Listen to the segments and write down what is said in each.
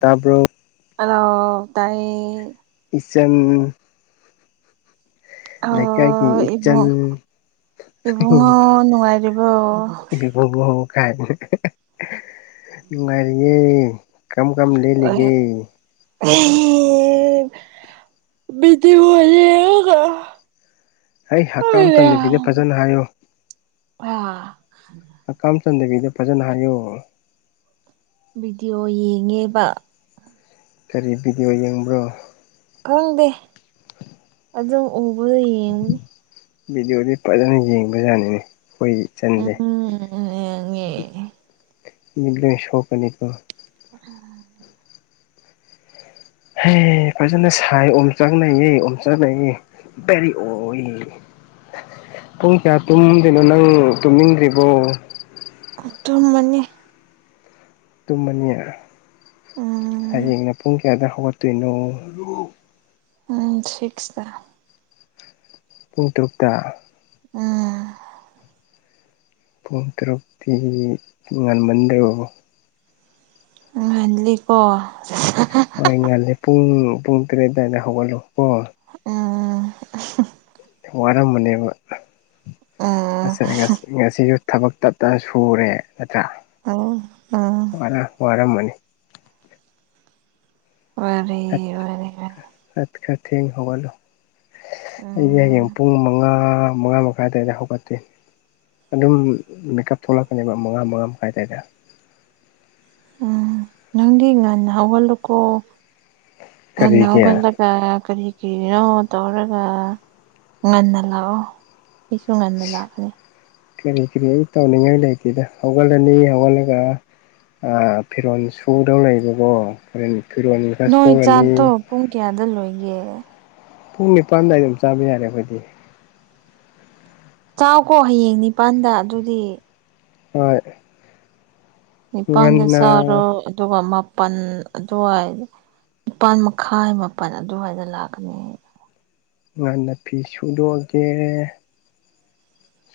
ꯇꯥꯕ꯭ꯔꯣ ꯍꯜꯂꯣ ꯇꯥꯏꯌꯦ ꯏꯆꯟ ꯂꯩꯀꯥꯏꯒꯤ ꯑꯣ ꯏꯆꯟ ꯏꯕꯨꯡ [unintelligible] ꯏꯕꯨꯡꯉꯣ ꯅꯨꯡꯉꯥꯏꯔꯤꯕꯣ ꯄꯨꯡ ꯑꯍꯨꯝ ꯃꯈꯥꯏ ꯅꯨꯡꯉꯥꯏꯔꯤꯌꯦ ꯀꯝ ꯀꯝ ꯂꯦꯟꯂꯤꯒꯦ [unintelligible] ꯕꯤꯗꯤꯌꯣ ꯌꯦꯡꯉꯒ ꯑꯩ ꯍꯛꯀꯥꯝ ꯆꯟꯗꯕꯤꯗ ꯐꯥꯖꯅ ꯍꯥꯏꯌꯣ ꯍꯥ ꯍꯀꯥꯝ ꯆꯟꯗꯕꯤꯗ ꯐꯥꯖꯅ ꯍꯥꯏꯌꯣ ꯚꯗꯤꯑꯣ ꯌꯦꯡꯉꯦꯕ ꯀꯔꯤ ꯚꯤꯗꯤꯑꯣ ꯌꯦꯡꯕ꯭ꯔꯣ ꯈꯪꯗꯦ ꯑꯗꯨꯝ ꯎꯕꯗꯣ ꯌꯦꯡꯕꯅꯤ ꯚꯤꯗꯤꯑꯣꯗꯤ ꯐꯥꯖꯅ ꯌꯦꯡꯕ ꯌꯥꯠꯅꯤꯅꯦ ꯑꯩꯈꯣꯏꯒꯤ ꯏꯆꯟꯖꯦ ꯎꯝ ꯌꯦꯡꯉꯦ ꯃꯤꯠꯀ ꯁꯣꯛꯀꯅꯤꯀꯣ [unintelligible] ꯍꯦ ꯐꯥꯖꯅ ꯁꯥꯏ ꯑꯣꯝꯆꯥꯛ ꯅꯩꯌꯦ ꯑꯣꯝꯆꯥꯛ ꯅꯩꯌꯦ ꯗꯥꯏꯔꯦꯛ ꯑꯣ ꯄꯨꯡ ꯀꯌꯥ ꯇꯨꯝꯗꯣꯏꯅꯣ ꯅꯪ ꯇꯨꯝꯅꯤꯡꯗ꯭ꯔꯤꯕꯣ ꯑꯥ ꯇꯨꯝꯃꯅꯤ ꯇꯨꯝꯃꯅꯤ ꯎꯝ ꯍꯌꯦꯡꯅ ꯄꯨꯡ ꯀꯌꯥꯗ ꯍꯧꯒꯠꯇꯣꯏꯅꯣ ꯎꯝ ꯁꯤꯁꯛꯇ ꯄꯨꯡ ꯇꯔꯨꯛꯇꯥ ꯑꯥ ꯄꯨꯡ ꯇꯔꯨꯛꯇꯤ ꯉꯜꯃꯟꯗ꯭ꯔꯣ ꯉꯟꯒꯅꯤꯀꯣ [unintelligible] ꯑꯩ ꯉꯥꯜꯂꯦ ꯄꯨꯡ ꯄꯨꯡ ꯇꯔꯦꯠ ꯑꯗꯨꯋꯥꯏꯗ ꯍꯧꯒꯠꯂꯣ ꯀꯣ ꯎꯝ ꯋꯥꯔꯝꯃꯅꯤꯕ ꯎꯝ ꯉꯁꯥꯏ ꯉꯁꯤ ꯉꯁꯤꯁꯨ ꯊꯕꯛ ꯇꯞ ꯇꯥꯏ ꯁꯨꯔꯦ ꯅꯠꯇ꯭ꯔꯥ ꯇꯧꯋꯣ [unintelligible] ꯋꯥꯔ ꯋꯥꯔꯝꯃꯅꯤ ꯋꯥꯔꯦ ꯋꯥꯔꯦ ꯈꯔ ꯊꯦꯡꯅ ꯍꯧꯒꯠꯂꯨ ꯑꯩꯁꯦ ꯍꯌꯦꯡ ꯎꯝ ꯄꯨꯡ ꯃꯉꯥ ꯃꯉꯥ ꯃꯈꯥꯏꯗꯨꯋꯥꯏꯗ ꯍꯧꯒꯠꯂꯦ ꯑꯗꯨꯝ ꯃꯦꯀꯞ ꯊꯣꯛꯂꯛꯀꯅꯦꯕ ꯃꯉꯥ ꯃꯉꯥ ꯃꯈꯥꯏꯗꯨꯋꯥꯏꯗ ꯎꯝ ꯅꯪꯒꯤ ꯉꯅꯥ ꯍꯧꯒꯠꯂꯨꯀꯣ ꯉꯟꯅ ꯀꯔꯤꯒꯤ ꯍꯧꯒꯠ ꯀꯔꯤ ꯀꯔꯤꯅꯣ ꯇꯧꯔꯒ ꯉꯟꯅ ꯂꯥꯛꯑꯣ ꯑꯩꯁꯨ ꯉꯟꯅ ꯂꯥꯛꯀꯅꯤ ꯀꯔꯤ ꯀꯔꯤ ꯑꯩ ꯇꯧꯅꯤꯡꯉꯥꯏ ꯂꯩꯇꯦꯗ ꯍꯧꯒꯠꯂꯅꯤ ꯍꯧꯒꯠꯂꯒ ꯑꯥ ꯐꯔꯣꯟ ꯁꯧꯗꯧ ꯂꯩꯕꯀꯣ ꯐꯔꯣꯟ ꯈꯔ ꯅꯣꯏ ꯁꯣꯔꯅꯤ ꯆꯥꯛꯇꯣ ꯄꯨꯡ ꯀꯌꯥꯗ ꯂꯣꯏꯒꯦ ꯄꯨꯡ ꯅꯤꯄꯥꯟꯋꯥꯏꯗ ꯑꯗꯨꯝ ꯆꯥꯕ ꯌꯥꯔꯦ ꯑꯩꯈꯣꯏꯗꯤ ꯆꯥꯎꯀꯣ ꯍꯌꯦꯡ ꯅꯤꯄꯥꯟꯗ ꯑꯗꯨꯗꯤ ꯍꯣꯏ ꯅꯤꯄꯥꯜꯗ ꯉꯟꯅ ꯆꯥꯔꯣ ꯑꯗꯨꯒ ꯃꯥꯄꯜ ꯑꯗꯨꯋꯥꯏꯗ ꯅꯤꯄꯥꯜ ꯃꯈꯥꯏ ꯃꯥꯄꯜ ꯑꯗꯨꯋꯥꯏꯗ ꯂꯥꯛꯀꯅꯤ ꯉꯟꯅ ꯐꯤ ꯁꯨꯗꯣꯛꯑꯒꯦ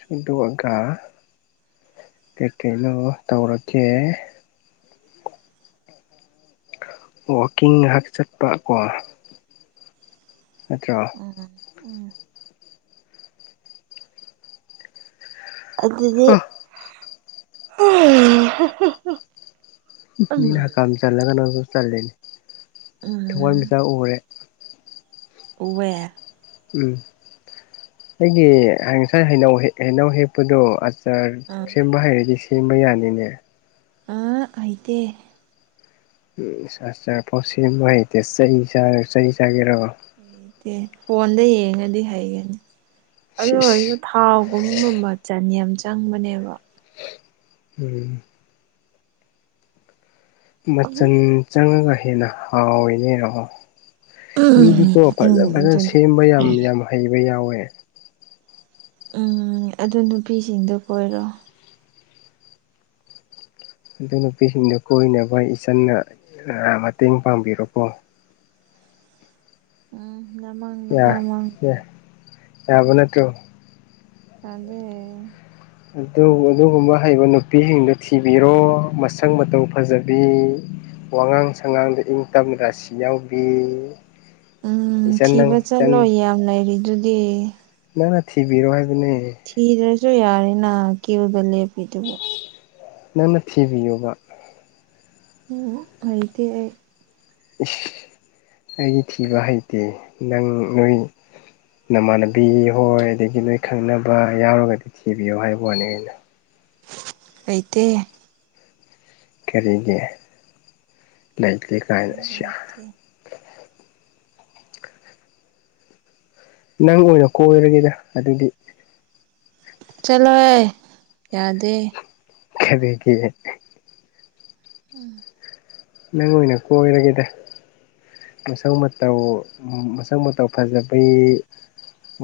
ꯁꯨꯗꯣꯛꯑꯒ ꯀꯩꯀꯩꯅꯣ ꯇꯧꯔꯀꯦ ꯋꯥꯛꯀꯤꯡ ꯉꯥꯛ ꯆꯠꯄ ꯀꯣ ꯅꯠꯇ꯭ꯔꯣ ꯎꯝ ꯎꯝ ꯑꯗꯨꯗꯤ ꯎꯝ ꯃꯤꯅ ꯍꯀꯝ ꯆꯜꯂꯒ ꯅꯪꯁꯨ ꯆꯜꯂꯤꯅꯤ ꯎꯝ ꯊꯋꯥꯟꯃꯤꯆꯥꯛ ꯎꯔꯦ ꯎꯋꯦ ꯎꯝ ꯑꯩꯒꯤ ꯉꯁꯥꯏ ꯍꯩꯅꯧ ꯍꯩꯅꯧ ꯍꯦꯛꯄꯗꯨ ꯑꯗꯨ ꯆꯔ ꯑ ꯁꯦꯝꯕ ꯍꯥꯏꯔꯗꯤ ꯁꯦꯝꯕ ꯌꯥꯅꯤꯅꯦ ꯑꯥ ꯍꯩꯇꯦ ꯑꯝ ꯑꯥꯔꯇꯥꯔꯐꯥꯎ ꯁꯦꯝꯕ ꯍꯩꯇꯦ ꯆ ꯆꯩ ꯆꯥꯒꯦꯔꯣ ꯍꯩꯇꯦ ꯐꯣꯟꯗ ꯌꯦꯡꯉꯗꯤ ꯍꯩꯒꯅꯤ ꯑꯗꯨ ꯑꯣꯏꯔꯁꯨ ꯁꯤꯁ ꯊꯥꯎꯒꯨꯝꯕ ꯃꯆꯥꯟ ꯌꯥꯝ ꯆꯪꯕꯅꯦꯕ ꯎꯝ ꯑꯗꯨꯝ ꯃꯆꯜ ꯆꯪꯉꯒ ꯍꯦꯟꯅ ꯍꯥꯎꯏꯅꯦ ꯌꯦꯡꯉꯣ ꯎꯝ ꯃꯤꯗꯤꯀꯣ ꯎꯝ ꯐꯖ ꯐꯖꯅ ꯑꯗꯨꯅꯦ ꯁꯦꯝꯕ ꯌꯥꯝ ꯌꯥꯝ ꯍꯩꯕ ꯌꯥꯎꯋꯦ ꯎꯝ ꯑꯗꯨ ꯅꯨꯄꯤꯁꯤꯡꯗꯣ ꯀꯣꯏꯔꯣ ꯑꯗꯨ ꯅꯨꯄꯤꯁꯤꯡꯗꯣ ꯀꯣꯏꯅꯕ ꯏꯆꯟꯅ ꯃꯇꯦꯡ ꯄꯥꯡꯕꯤꯔꯣꯀꯣ ꯎꯝ ꯅꯃꯥꯡ ꯌꯥ ꯅꯄꯥꯃꯥꯡ ꯌꯥ ꯌꯥꯕ ꯅꯠꯇ꯭ꯔꯣ ꯌꯥꯗꯦ ꯑꯗꯨꯒꯨꯝꯕ ꯍꯩꯕ ꯅꯨꯄꯤꯁꯤꯡꯗꯨ ꯊꯤꯕꯤꯔꯣ ꯃꯁꯛ ꯃꯇꯧ ꯐꯖꯕꯤ ꯋꯥꯉꯥꯡ ꯁꯉꯥꯡꯗ ꯏꯪ ꯇꯝ ꯔꯥꯁꯤ ꯌꯥꯎꯕꯤ ꯎꯝ ꯏꯆꯟ ꯊꯤꯕ ꯅꯪ ꯏꯆꯟ ꯆꯠꯂꯣꯏ ꯌꯥꯝ ꯂꯩꯔꯤꯗꯨꯗꯤ ꯅꯪꯅ ꯊꯤꯕꯤꯔꯣ ꯍꯥꯢꯕꯅꯦ ꯊꯤꯗ꯭ꯔꯁꯨ ꯌꯥꯔꯦꯅ ꯀ꯭ꯌꯨꯗ ꯂꯦꯞꯄꯤꯗꯨꯕꯨ ꯅꯪꯅ ꯊꯤꯕꯤꯌꯨꯕ ꯎꯝ ꯍꯩꯗꯦ ꯑꯩ ꯢꯁ ꯑꯩꯗꯤ ꯊꯤꯕ ꯍꯥꯏꯇꯦ ꯅꯪ ꯅꯣꯏ ꯅꯃꯥꯟꯅꯕꯤ ꯍꯣꯏ ꯑꯗꯒꯤ ꯅꯣꯏ ꯈꯪꯅꯕ ꯌꯥꯎꯔꯒꯗꯤ ꯊꯤꯕꯤꯌꯨ ꯍꯥꯏꯕꯩ ꯋꯥꯅꯤ ꯑꯩꯅ ꯂꯩꯇꯦ ꯀꯔꯤꯒꯤ ꯂꯩꯇꯦ ꯀꯥꯏꯅ ꯁꯤꯌꯥ ꯍꯩꯇꯦ ꯅꯪ ꯑꯣꯏꯅ ꯀꯣꯏꯔꯒꯦꯗ ꯑꯗꯨꯗꯤ ꯆꯠꯂꯣꯍꯦ ꯌꯥꯗꯦ ꯀꯔꯤꯒꯤ [unintelligible] ꯅꯪ ꯑꯣꯏꯅ ꯀꯣꯏꯔꯒꯦꯗ ꯃꯁꯛ ꯃꯇꯧ ꯃꯁꯛ ꯃꯇꯧ ꯐꯖꯕꯤ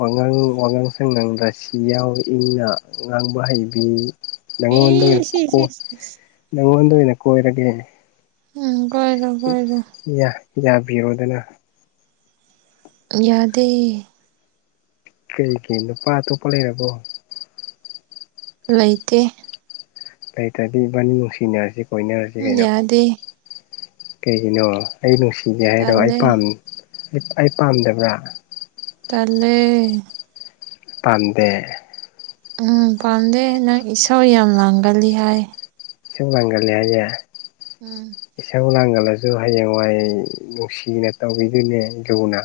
ꯋꯥꯉꯥꯡ ꯋꯥꯉꯥꯡ ꯁꯉꯥꯡ ꯔꯥꯁꯤ ꯌꯥꯎ ꯏꯪꯅ ꯉꯥꯡꯕ ꯍꯩꯕꯤ ꯅꯪꯉꯣꯟꯗ ꯑꯣꯏꯅ ꯏꯁ ꯏꯁ ꯀꯣꯏ ꯏꯁ ꯏꯁ ꯅꯪꯉꯣꯟꯗ ꯑꯣꯏꯅ ꯀꯣꯏꯔꯒꯦ ꯎꯝ ꯀꯣꯏꯔꯣ ꯀꯣꯏꯔꯣ ꯏꯃꯥ ꯌꯥꯕꯤꯔꯣꯗꯅ ꯌꯥꯗꯦ ꯀꯩꯒꯤ ꯅꯨꯄꯥ ꯑꯇꯣꯞꯄ ꯂꯩꯔꯕꯣ ꯂꯩꯇꯦ ꯂꯩꯇ꯭ꯔꯗꯤ ꯏꯕꯥꯅꯤ ꯅꯨꯡꯁꯤꯅꯔꯖꯤ ꯀꯣꯏꯅꯔꯖꯤ ꯀꯩꯅꯣ ꯌꯥꯗꯦ ꯀꯩꯒꯤꯅꯣ ꯑꯩ ꯅꯨꯡꯁꯤꯗꯦ ꯍꯥꯏꯔꯣ ꯑꯩ ꯇꯜꯂꯦ ꯄꯥꯝ ꯑꯩ ꯄꯥꯝꯗꯕ꯭ꯔꯥ ꯇꯜꯂꯦ ꯄꯥꯝꯗꯦ ꯎꯝ ꯄꯥꯝꯗꯦ ꯅꯪ ꯏꯁꯧ ꯌꯥꯝ ꯂꯥꯡꯒꯜꯂꯤ ꯍꯥꯏ ꯏꯁꯧ ꯂꯥꯡꯒꯟꯂꯤ ꯍꯥꯏꯌꯦ ꯎꯝ ꯏꯁꯧ ꯂꯥꯡꯒꯜꯂꯁꯨ ꯍꯌꯦꯡꯋꯥꯏ ꯅꯨꯡꯁꯤꯅ ꯇꯧꯕꯤꯗꯨꯅꯦ ꯂꯨꯅ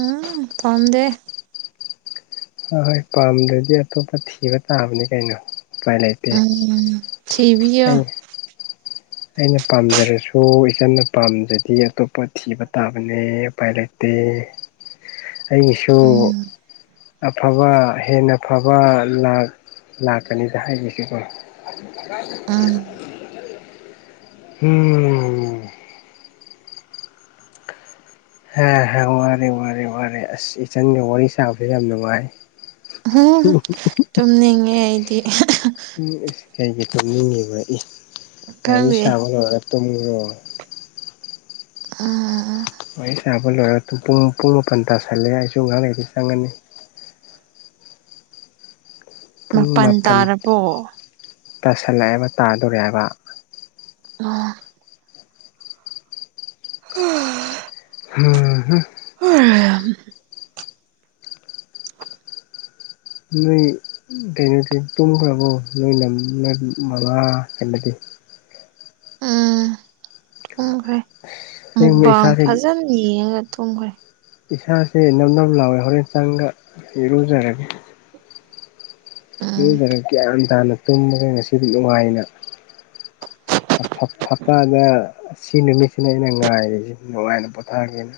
ꯎꯝ ꯄꯝꯗꯦ ꯍꯣꯏ ꯍꯣꯏ ꯄꯥꯝꯗ꯭ꯔꯗꯤ ꯑꯇꯣꯞꯄ ꯊꯤꯕ ꯇꯥꯕꯅꯤ ꯀꯩꯅꯣ ꯎꯄꯥꯏ ꯂꯩ ꯎꯝ ꯊꯤꯕꯤꯌꯣ ꯑꯩꯅ ꯄꯥꯝꯖꯔꯁꯨ ꯏꯆꯟꯅ ꯄꯥꯝꯗ꯭ꯔꯗꯤ ꯑꯇꯣꯞꯄ ꯊꯤꯕ ꯇꯥꯕꯅꯦ ꯎꯄꯥꯏ ꯂꯩꯇꯦ ꯑꯩꯒꯤꯁꯨ ꯎꯝ ꯑꯐꯕ ꯍꯦꯟꯅ ꯐꯕ ꯂꯥꯛ ꯂꯥꯛꯀꯅꯤꯗ ꯍꯥꯏꯔꯤꯁꯤꯀꯣ [unintelligible] ꯎꯝ ꯎꯝ ꯍ ꯍ ꯋꯥꯔꯦ ꯋꯥꯔꯦ ꯋꯥꯔꯦ ꯑꯁ ꯏꯆꯟꯒ ꯋꯥꯔꯤ ꯁꯥꯕꯁꯦ ꯌꯥꯝ ꯅꯨꯡꯉꯥꯏ ꯇꯨꯝꯅꯤꯡꯉꯦ ꯑꯩꯗꯤ ꯎꯝ ꯏꯁ ꯀꯩꯒꯤ ꯇꯨꯝꯅꯤꯡꯉꯤꯕ ꯑꯦ ꯋꯥꯔꯤ ꯈꯪꯗꯦ ꯁꯥꯕ ꯂꯣꯏꯔꯒ ꯇꯨꯝꯒ꯭ꯔꯣ ꯑꯥ ꯋꯥꯔꯤ ꯁꯥꯕ ꯂꯣꯏꯔ ꯑꯗꯨ ꯄꯨꯡ ꯄꯨꯡ ꯃꯥꯄꯟ ꯇꯥꯁꯜꯂꯦ ꯑꯩꯁꯨ ꯉꯍꯥꯛ ꯂꯩꯩꯔꯗꯤ ꯆꯪꯉꯅꯤ ꯄꯨꯡ ꯃꯥꯄꯜ ꯃꯥꯄꯟ ꯇꯥꯔꯕꯣ ꯇꯥꯁꯜꯂꯛꯑꯦꯕ ꯇꯥꯗꯣꯔꯦꯕ [unintelligible] [unintelligible] [unintelligible] [unintelligible] ꯅꯣꯏ ꯀꯩꯅꯣꯗꯤ ꯇꯨꯝꯒ꯭ꯔꯕꯣ ꯅꯣꯏ ꯅꯝ ꯅꯣꯏ ꯃꯃꯥ ꯀꯩꯅꯣꯗꯤ ꯎꯝ ꯇꯨꯝꯈ꯭ꯔꯦ ꯑꯁꯦꯡꯕ ꯃꯨꯛꯕꯥꯡ ꯏꯁꯥꯁꯦ ꯐꯖꯅ ꯌꯦꯡꯉꯒ ꯇꯨꯝꯈ꯭ꯔꯦ ꯏꯁꯥꯁꯦ ꯅꯞ ꯅꯞ ꯂꯥꯎꯋꯦ ꯍꯣꯔꯦꯟ ꯆꯪꯒ ꯏꯔꯨꯖꯔꯒꯦ ꯎꯝ ꯏꯔꯨꯖꯔ ꯒ꯭ꯌꯥꯟ ꯇꯥꯅ ꯇꯨꯝꯃꯒꯦ ꯉꯁꯤꯗꯤ ꯅꯨꯡꯉꯥꯏꯅ [unintelligible] ꯑꯁꯤ ꯅꯨꯃꯤꯠꯁꯤꯅ ꯑꯩꯅ ꯉꯥꯏꯔꯤꯁꯤ ꯅꯨꯡꯉꯥꯏꯅ ꯄꯣꯠꯊꯥꯒꯦꯅ꯫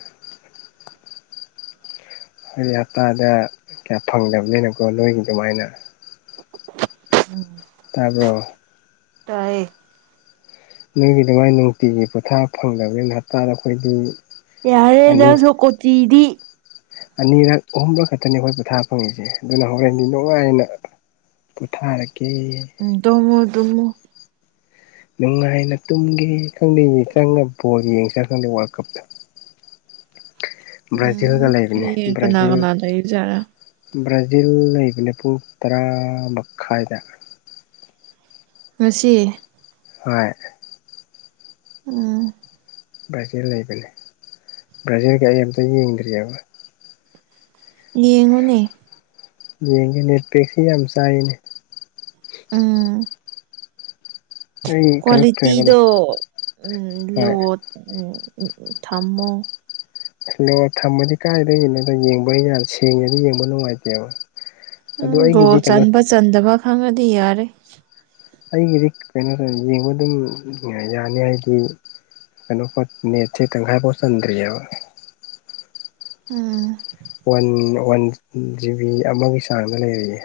ꯑꯩꯗꯤ ꯍꯞꯇꯥꯗ ꯀꯌꯥ ꯐꯪꯗꯕꯅꯤꯅꯀꯣ ꯅꯣꯏꯒꯤ ꯑꯗꯨꯃꯥꯏꯅ꯫ [unintelligible] ꯇꯥꯔꯕ꯭ꯔꯣ꯫ ꯇꯥꯑꯦ꯫ ꯅꯣꯏꯒꯤ ꯑꯗꯨꯃꯥꯏ ꯅꯨꯡꯇꯤꯒꯤ ꯄꯣꯊꯥ ꯐꯪꯗꯕꯅꯤꯅ ꯍꯞꯇꯥꯗ ꯑꯩꯈꯣꯏꯗꯤ ꯌꯥꯔꯦ ꯑꯅꯤ ꯅꯁꯨꯣ ꯀꯣꯠꯇꯤꯗꯤ꯫ ꯑꯅꯤꯔꯛ ꯑꯍꯨꯝꯔꯛ ꯈꯛꯇꯅꯤ ꯑꯩꯈꯣꯏ ꯄꯣꯊꯥ ꯐꯪꯉꯤꯁꯦ ꯑꯗꯨꯅ ꯍꯧꯒꯠꯅꯤꯡꯗ ꯅꯨꯡꯉꯥꯏꯅ ꯄꯨꯊꯥꯔꯒꯦ꯫ ꯎꯝ ꯇꯨꯝꯃꯨ ꯇꯨꯝꯃꯨ꯫ ꯅꯨꯡꯉꯥꯏꯅ ꯇꯨꯝꯒꯦ ꯈꯪꯗꯦ ꯆꯪꯉꯒ ꯕꫭꯜ ꯌꯦꯡ ꯆꯥ ꯈꯪꯗꯦ ꯋꯥꯔꯜ ꯀꯞꯇ꯫ ꯕ꯭ꯔꯥꯖꯤꯜꯒ ꯎꯝ ꯂꯩꯕꯅꯦ ꯍꯌꯦꯡ ꯀꯅꯥ ꯕ꯭ꯔꯥꯖꯤꯜ ꯀꯅꯥ ꯂꯩꯕꯖꯥꯠꯔꯥ ꯕ꯭ꯔꯥꯖꯤꯜ ꯂꯩꯕꯅꯦ ꯄꯨꯡ ꯇꯔꯥ ꯃꯈꯥꯏꯗ꯫ ꯉꯁꯤ꯫ ꯍꯣꯏ꯫ ꯎꯝ꯫ ꯕ꯭ꯔꯥꯖꯤꯜ ꯂꯩꯕꯅꯦ ꯕ꯭ꯔꯥꯖꯤꯜꯒꯤ ꯑꯩ ꯑꯝꯇ ꯌꯦꯡꯗ꯭ꯔꯤ ꯑꯥꯏꯕ꯫ ꯌꯦꯡꯉꯨꯅꯦ꯫ ꯌꯦꯡꯒꯦ ꯅꯦꯠꯄꯦꯛꯁꯤ ꯌꯥꯝ ꯆꯥꯏꯅꯦ꯫ ꯎꯝ꯫ ꯑꯩ ꯀꯩꯅꯣ ꯀꯩꯅꯣ ꯍꯣꯏ ꯀ꯭ꯋꯥꯂꯤꯇꯤꯗꯣ ꯎꯝ ꯂꯣ ꯎꯝ ꯊꯝꯃꯣ꯫ ꯂꯣ ꯊꯝꯃꯗꯤ ꯀꯥꯏꯗꯒꯤꯅꯣꯗ ꯌꯦꯡꯕ ꯑꯩꯅ ꯁꯦꯡꯉꯗꯤ ꯌꯦꯡꯕ ꯅꯨꯡꯉꯥꯏꯇꯦꯕ꯫ ꯎꯝ ꯑꯗꯨ ꯑꯩꯒꯤꯗꯤ ꯒꯣꯜ ꯀꯩꯅꯣ ꯆꯟꯕ ꯆꯟꯗꯕ ꯈꯪꯉꯗꯤ ꯌꯥꯔꯦ꯫ ꯑꯩꯒꯤꯗꯤ ꯀꯩꯅꯣꯗ ꯌꯦꯡꯕ ꯑꯗꯨꯝ ꯌꯥꯅꯤ ꯍꯥꯏꯗꯤ ꯀꯩꯅꯣꯄꯠ ꯅꯦꯠꯁꯦ ꯇꯪꯈꯥꯏ ꯐꯥꯎ ꯆꯟꯗ꯭ꯔꯤ ꯍꯥꯏꯕ꯫ ꯎꯝ꯫ ꯋꯥꯟ ꯋꯥꯟ ꯖꯤꯕꯤ ꯑꯃꯒꯤ ꯆꯥꯡꯗ ꯂꯩꯔꯤꯌꯦ꯫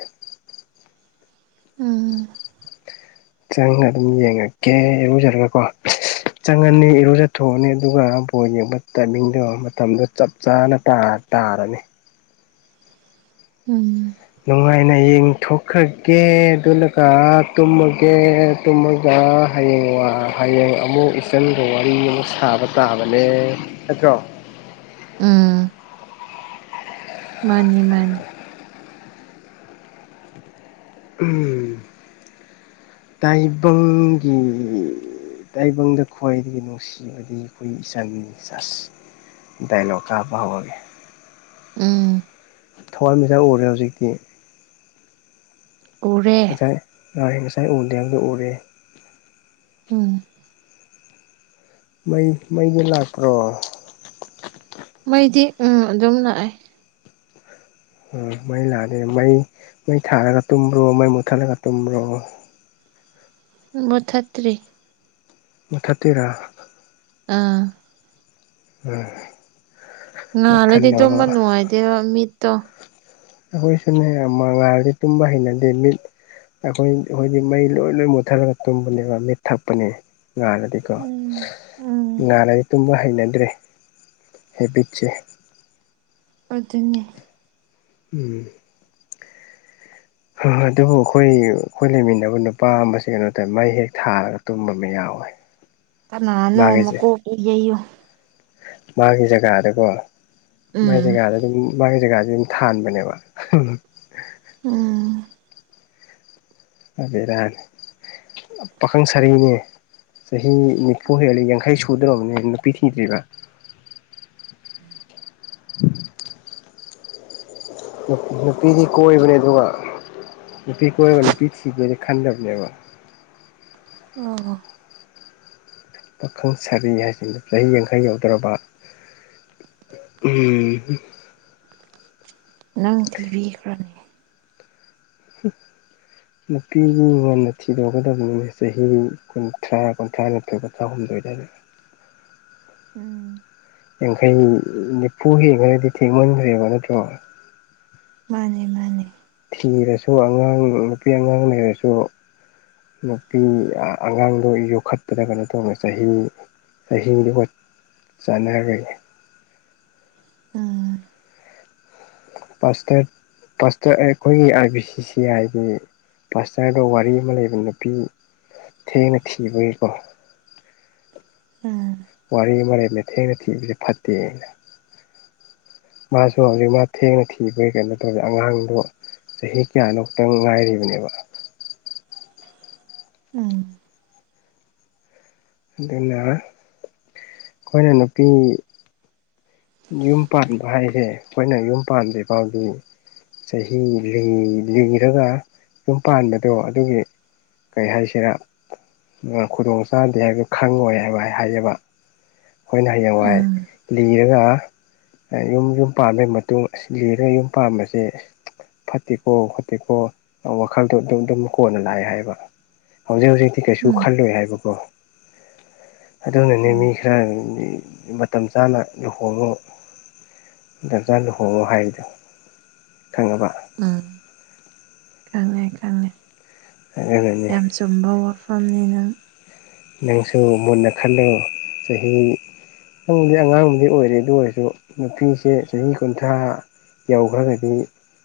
ꯎꯝ꯫ ꯆꯪꯉ ꯑꯗꯨꯝ ꯌꯦꯡꯉꯛꯀꯦ ꯏꯔꯨꯖꯔꯒꯀꯣ꯫ ꯆꯪꯉꯅꯤ ꯏꯔꯨꯖꯊꯣꯛꯑꯅꯤ ꯑꯗꯨꯒꯥ ꯕꯣꯜ ꯌꯦꯡꯕ ꯇꯥꯏꯃꯤꯡꯗꯣ ꯃꯇꯝꯗꯣ ꯆꯞ ꯆꯥꯅ ꯇꯥ ꯇꯥꯔꯅꯤ꯫ ꯎꯝ꯫ ꯅꯨꯡꯉꯥꯏꯅ ꯌꯦꯡꯊꯣꯛꯈ꯭ꯔꯒꯦ ꯑꯗꯨꯅꯒ ꯇꯨꯝꯑꯒꯦ꯫ ꯇꯨꯝꯃꯒ ꯍꯌꯦꯡ ꯋꯥ ꯍꯌꯦꯡ ꯑꯃꯨꯛ ꯏꯆꯟꯒ ꯋꯥꯔꯤ ꯑꯃꯨꯛ ꯁꯥꯕ ꯇꯥꯕꯅꯦ꯫ ꯅꯠꯇ꯭ꯔꯣ꯫ ꯎꯝ ꯃꯥꯅꯤ ꯃꯥꯅꯤ꯫ [unintelligible] ꯇꯥꯏꯕꯪꯒꯤ ꯇꯥꯏꯕꯪꯗ ꯈ꯭ꯋꯥꯏꯗꯒꯤ ꯅꯨꯡꯁꯤ ꯅꯨꯡꯁꯤꯕꯗꯤ ꯑꯈꯣꯏ ꯏꯆꯟꯅꯤ ꯁꯦꯁ ꯗꯥꯏꯂꯣꯛ ꯀꯥꯞꯄ ꯍꯧꯔꯒꯦ꯫ ꯎꯝ ꯊꯋꯥꯟ ꯃꯤꯆꯥꯛ ꯎꯔꯦ ꯍꯧꯖꯤꯛꯇꯤ꯫ ꯎꯔꯦ ꯉꯁꯥꯏ ꯉꯥꯏ ꯉꯁꯥꯏ ꯎꯗꯦ ꯍꯥꯏꯕꯗꯣ ꯎꯔꯦ꯫ ꯎꯝ꯫ ꯃꯩ ꯃꯩꯗꯤ ꯂꯥꯛꯄ꯭ꯔꯣ꯫ ꯃꯩꯗꯤ ꯎꯝ ꯑꯗꯨꯝ ꯂꯥꯛꯑꯦ꯫ ꯎꯝ ꯃꯩ ꯂꯥꯛꯑꯗꯤ ꯃꯩ ꯃꯩ ꯊꯥꯔꯒ ꯇꯨꯝꯕ꯭ꯔꯣ ꯃꯩ ꯃꯨꯠꯊꯠꯂꯒ ꯇꯨꯝꯕ꯭ꯔꯣ ꯃꯨꯊꯠꯇ꯭ꯔꯤ ꯃꯨꯊꯠꯇꯣꯏꯔꯥ ꯑꯥ ꯎꯝ ꯃꯈꯜ ꯉꯍꯥꯜꯂꯗꯤ ꯑꯃ ꯇꯨꯝꯕ ꯅꯨꯡꯉꯥꯏꯇꯦꯕ ꯃꯤꯠꯇꯣ ꯑꯈꯣꯏꯁꯨꯅꯦ ꯉꯥꯜꯂꯗꯤ ꯇꯨꯝꯕ ꯍꯩꯅꯗꯦ ꯃꯤꯠ ꯑꯩꯈꯣꯏ ꯑꯈꯣꯏꯗꯤ ꯃꯩ ꯂꯣꯏ ꯂꯣꯏ ꯃꯨꯠꯊꯠꯂꯒ ꯇꯨꯝꯕꯅꯦꯕ ꯃꯤꯠ ꯊꯛꯄꯅꯦ ꯉꯥꯜꯂꯗꯤꯀꯣ ꯎꯝ ꯎꯝ ꯉꯥꯜꯂꯗꯤ ꯇꯨꯝꯕ ꯍꯩꯅꯗ꯭ꯔꯦ ꯍꯦꯕꯤꯠꯁꯦ ꯑꯗꯨꯅꯦ ꯎꯝ ꯍꯣꯍꯣ ꯑꯗꯨꯕꯨ ꯑꯈꯣꯏ ꯑꯈꯣꯏ ꯂꯩꯃꯤꯟꯅꯕ ꯅꯨꯄꯥ ꯑꯃꯁꯤ ꯀꯩꯅꯣ ꯇꯧꯋꯦ ꯃꯩ ꯍꯦꯛ ꯊꯥꯔꯒ ꯇꯨꯝꯕ ꯑꯃ ꯌꯥꯎꯋꯦ ꯀꯌꯥꯅꯣ ꯃꯥꯒꯤꯁꯦ ꯃꯀꯣꯛꯇꯣ ꯌꯩꯌꯨ ꯃꯥꯒꯤ ꯖꯒꯥꯗꯀꯣ ꯎꯝ ꯃꯥꯒꯤ ꯖꯒꯥꯗ ꯑꯗꯨꯝ ꯃꯥꯒꯤ ꯖꯒꯥꯗꯨ ꯑꯗꯨꯝ ꯊꯥꯟꯕꯅꯦꯕ ꯎꯝ ꯄꯨꯔꯥ ꯕꯦꯔꯥꯅꯤ ꯄꯥꯈꯪ ꯁꯥꯔꯤꯅꯦ ꯆꯍꯤ ꯅꯤꯐꯨ ꯍꯦꯜꯂꯦ ꯌꯥꯡꯈꯩ ꯁꯨꯗꯣꯔꯕꯅꯦ ꯅꯨꯄꯤ ꯊꯤꯗ꯭ꯔꯤꯕ [inaudible] ꯅꯨꯄꯤꯗꯤ ꯀꯣꯏꯕꯅꯦ ꯑꯗꯨꯒ ꯅꯨꯄꯤ ꯀꯣꯏꯕ ꯅꯨꯄꯤ ꯊꯤꯗꯣꯏꯅꯤꯗꯤ ꯈꯟꯗꯕꯅꯦꯕ ꯑꯣ ꯍꯣ ꯄꯥꯈꯪ ꯁꯥꯔꯤ ꯍꯥꯏꯁꯤꯅꯤ ꯆꯍꯤ ꯌꯥꯡꯈꯩ ꯌꯧꯗꯣꯔꯕ ꯎꯝ ꯍꯨꯝ ꯅꯪ ꯊꯤꯕꯤꯈ꯭ꯔꯣꯅꯦ ꯍꯨꯝ [inaudible] ꯅꯨꯄꯤꯒꯤ ꯉꯟꯅ ꯊꯤꯗꯣꯛꯀꯗꯕꯅꯤꯅꯦ ꯆꯍꯤ ꯀꯨꯟꯊ꯭ꯔꯥ ꯀꯨꯟꯊ꯭ꯔꯥꯅꯤꯊꯣꯏ ꯀꯨꯟꯊ꯭ꯔꯥꯍꯨꯝꯗꯣꯏ ꯑꯗꯥꯏꯗ ꯎꯝ ꯌꯥꯡꯈꯩ ꯅꯤꯐꯨ ꯍꯦꯛꯈ꯭ꯔꯗꯤ ꯊꯦꯡꯃꯟꯈ꯭ꯔꯦꯕ ꯅꯠꯇ꯭ꯔꯣ ꯃꯥꯅꯦ ꯃꯥꯅꯦ ꯊꯤꯔꯁꯨ ꯑꯉꯥꯡ ꯅꯨꯄꯤ ꯑꯉꯥꯡ ꯂꯩꯔꯁꯨ ꯅꯨꯄꯤ ꯑꯉꯥꯡꯗꯣ ꯌꯣꯛꯈꯠꯄꯗ ꯀꯩꯅꯣ ꯇꯧꯋꯦ ꯆꯍꯤ ꯆꯍꯤꯗꯣ ꯍꯣꯢ ꯆꯥꯟꯅꯒ꯭ꯔꯦ ꯎꯝ [unintelligible] ꯑꯩꯈꯣꯏꯒꯤ [unintelligible] ꯑꯥꯏ ꯕꯤ ꯁꯤ ꯁꯤ ꯍꯥꯏꯗꯤ ꯄꯥꯁꯇꯔꯗ ꯋꯥꯔꯤ ꯑꯃ ꯂꯩꯕ ꯅꯨꯄꯤ ꯊꯦꯡꯅ ꯊꯤꯕꯒꯤꯀꯣ ꯎꯝ ꯋꯥꯔꯤ ꯑꯃ ꯂꯩꯕꯅꯦ ꯊꯦꯡꯅ ꯊꯤꯕꯁꯦ ꯐꯠꯇꯦ ꯑꯦꯅ ꯃꯥꯁꯨ ꯍꯧꯖꯤꯛ ꯃꯥ ꯊꯦꯡꯅ ꯊꯤꯕꯒꯤ ꯀꯩꯅꯣ ꯇꯧꯋꯦ ꯑꯉꯥꯡꯗꯣ ꯆꯍꯤ ꯀꯌꯥꯅꯣ ꯈꯨꯛꯇꯪ ꯉꯥꯏꯔꯤꯕꯅꯦꯕ ꯎꯝ ꯑꯗꯨꯅ ꯑꯩꯈꯣꯏꯅ ꯅꯨꯄꯤ ꯌꯨꯝ ꯄꯥꯟꯕ ꯍꯥꯏꯁꯦ ꯑꯩꯈꯣꯏꯅ ꯌꯨꯝ ꯄꯥꯟꯗ꯭ꯔꯤ ꯐꯥꯎꯗꯤ ꯆꯍꯤ ꯂꯤꯔꯒ ꯌꯨꯝ ꯄꯥꯟꯕꯗꯣ ꯑꯗꯨꯒꯤ ꯀꯔꯤ ꯍꯥꯏꯁꯤꯔꯥ ꯈꯨꯗꯣꯡ ꯆꯥꯗꯦ ꯍꯥꯏꯕꯗꯨ ꯈꯪꯉꯣꯏ ꯍꯥꯏꯕ ꯑꯩ ꯍꯥꯏꯒꯦꯕ ꯑꯩꯈꯣꯏꯅ ꯍꯌꯦꯡꯋꯥꯏ ꯎꯝ ꯂꯤꯔꯒ ꯌꯨꯝ ꯌꯨꯝ ꯄꯥꯟꯕꯩ ꯃꯇꯨꯡ ꯂꯤꯔꯒ ꯌꯨꯝ ꯄꯥꯟꯕꯁꯦ ꯐꯠꯇꯦꯀꯣ ꯐꯠꯇꯦꯀꯣ ꯋꯥꯈꯜꯗꯣ ꯑꯗꯨꯝ ꯑꯗꯨꯝ ꯀꯣꯟꯅ ꯂꯥꯛꯑꯦ ꯍꯥꯏꯕ ꯍꯧꯖꯤꯛ ꯍꯧꯖꯤꯛꯇꯤ ꯀꯩꯁꯨ ꯎꯝ ꯈꯜꯂꯣꯏ ꯍꯥꯏꯕꯀꯣ ꯑꯗꯨꯅꯅꯦ ꯎꯝ ꯃꯤ ꯈꯔꯅ ꯃꯇꯝ ꯆꯥꯅ ꯂꯨꯍꯣ ꯨ ꯍꯣꯡꯉꯣ ꯃꯇꯝ ꯆꯥꯅ ꯂꯨꯍꯣꯡꯉꯣ ꯍꯥꯏꯕꯗꯨ ꯈꯪꯉꯕ ꯎꯝ ꯈꯪꯉꯦ ꯈꯪꯉꯦ [unintelligible] ꯑꯆꯨꯝꯕ ꯋꯥꯐꯝꯅꯤ ꯅꯪ ꯅꯪꯁꯨ ꯃꯨꯟꯅ ꯈꯜꯂꯣ ꯆꯍꯤ ꯅꯪꯕꯨꯗꯤ ꯑꯉꯥꯡꯕꯨꯗꯤ ꯑꯣꯏꯔꯦ ꯑꯗꯨ ꯑꯣꯏꯔꯁꯨ ꯅꯨꯄꯤꯁꯦ ꯆꯍꯤ ꯀꯨꯟꯊ꯭ꯔꯥ ꯌꯧꯈ꯭ꯔꯒꯗꯤ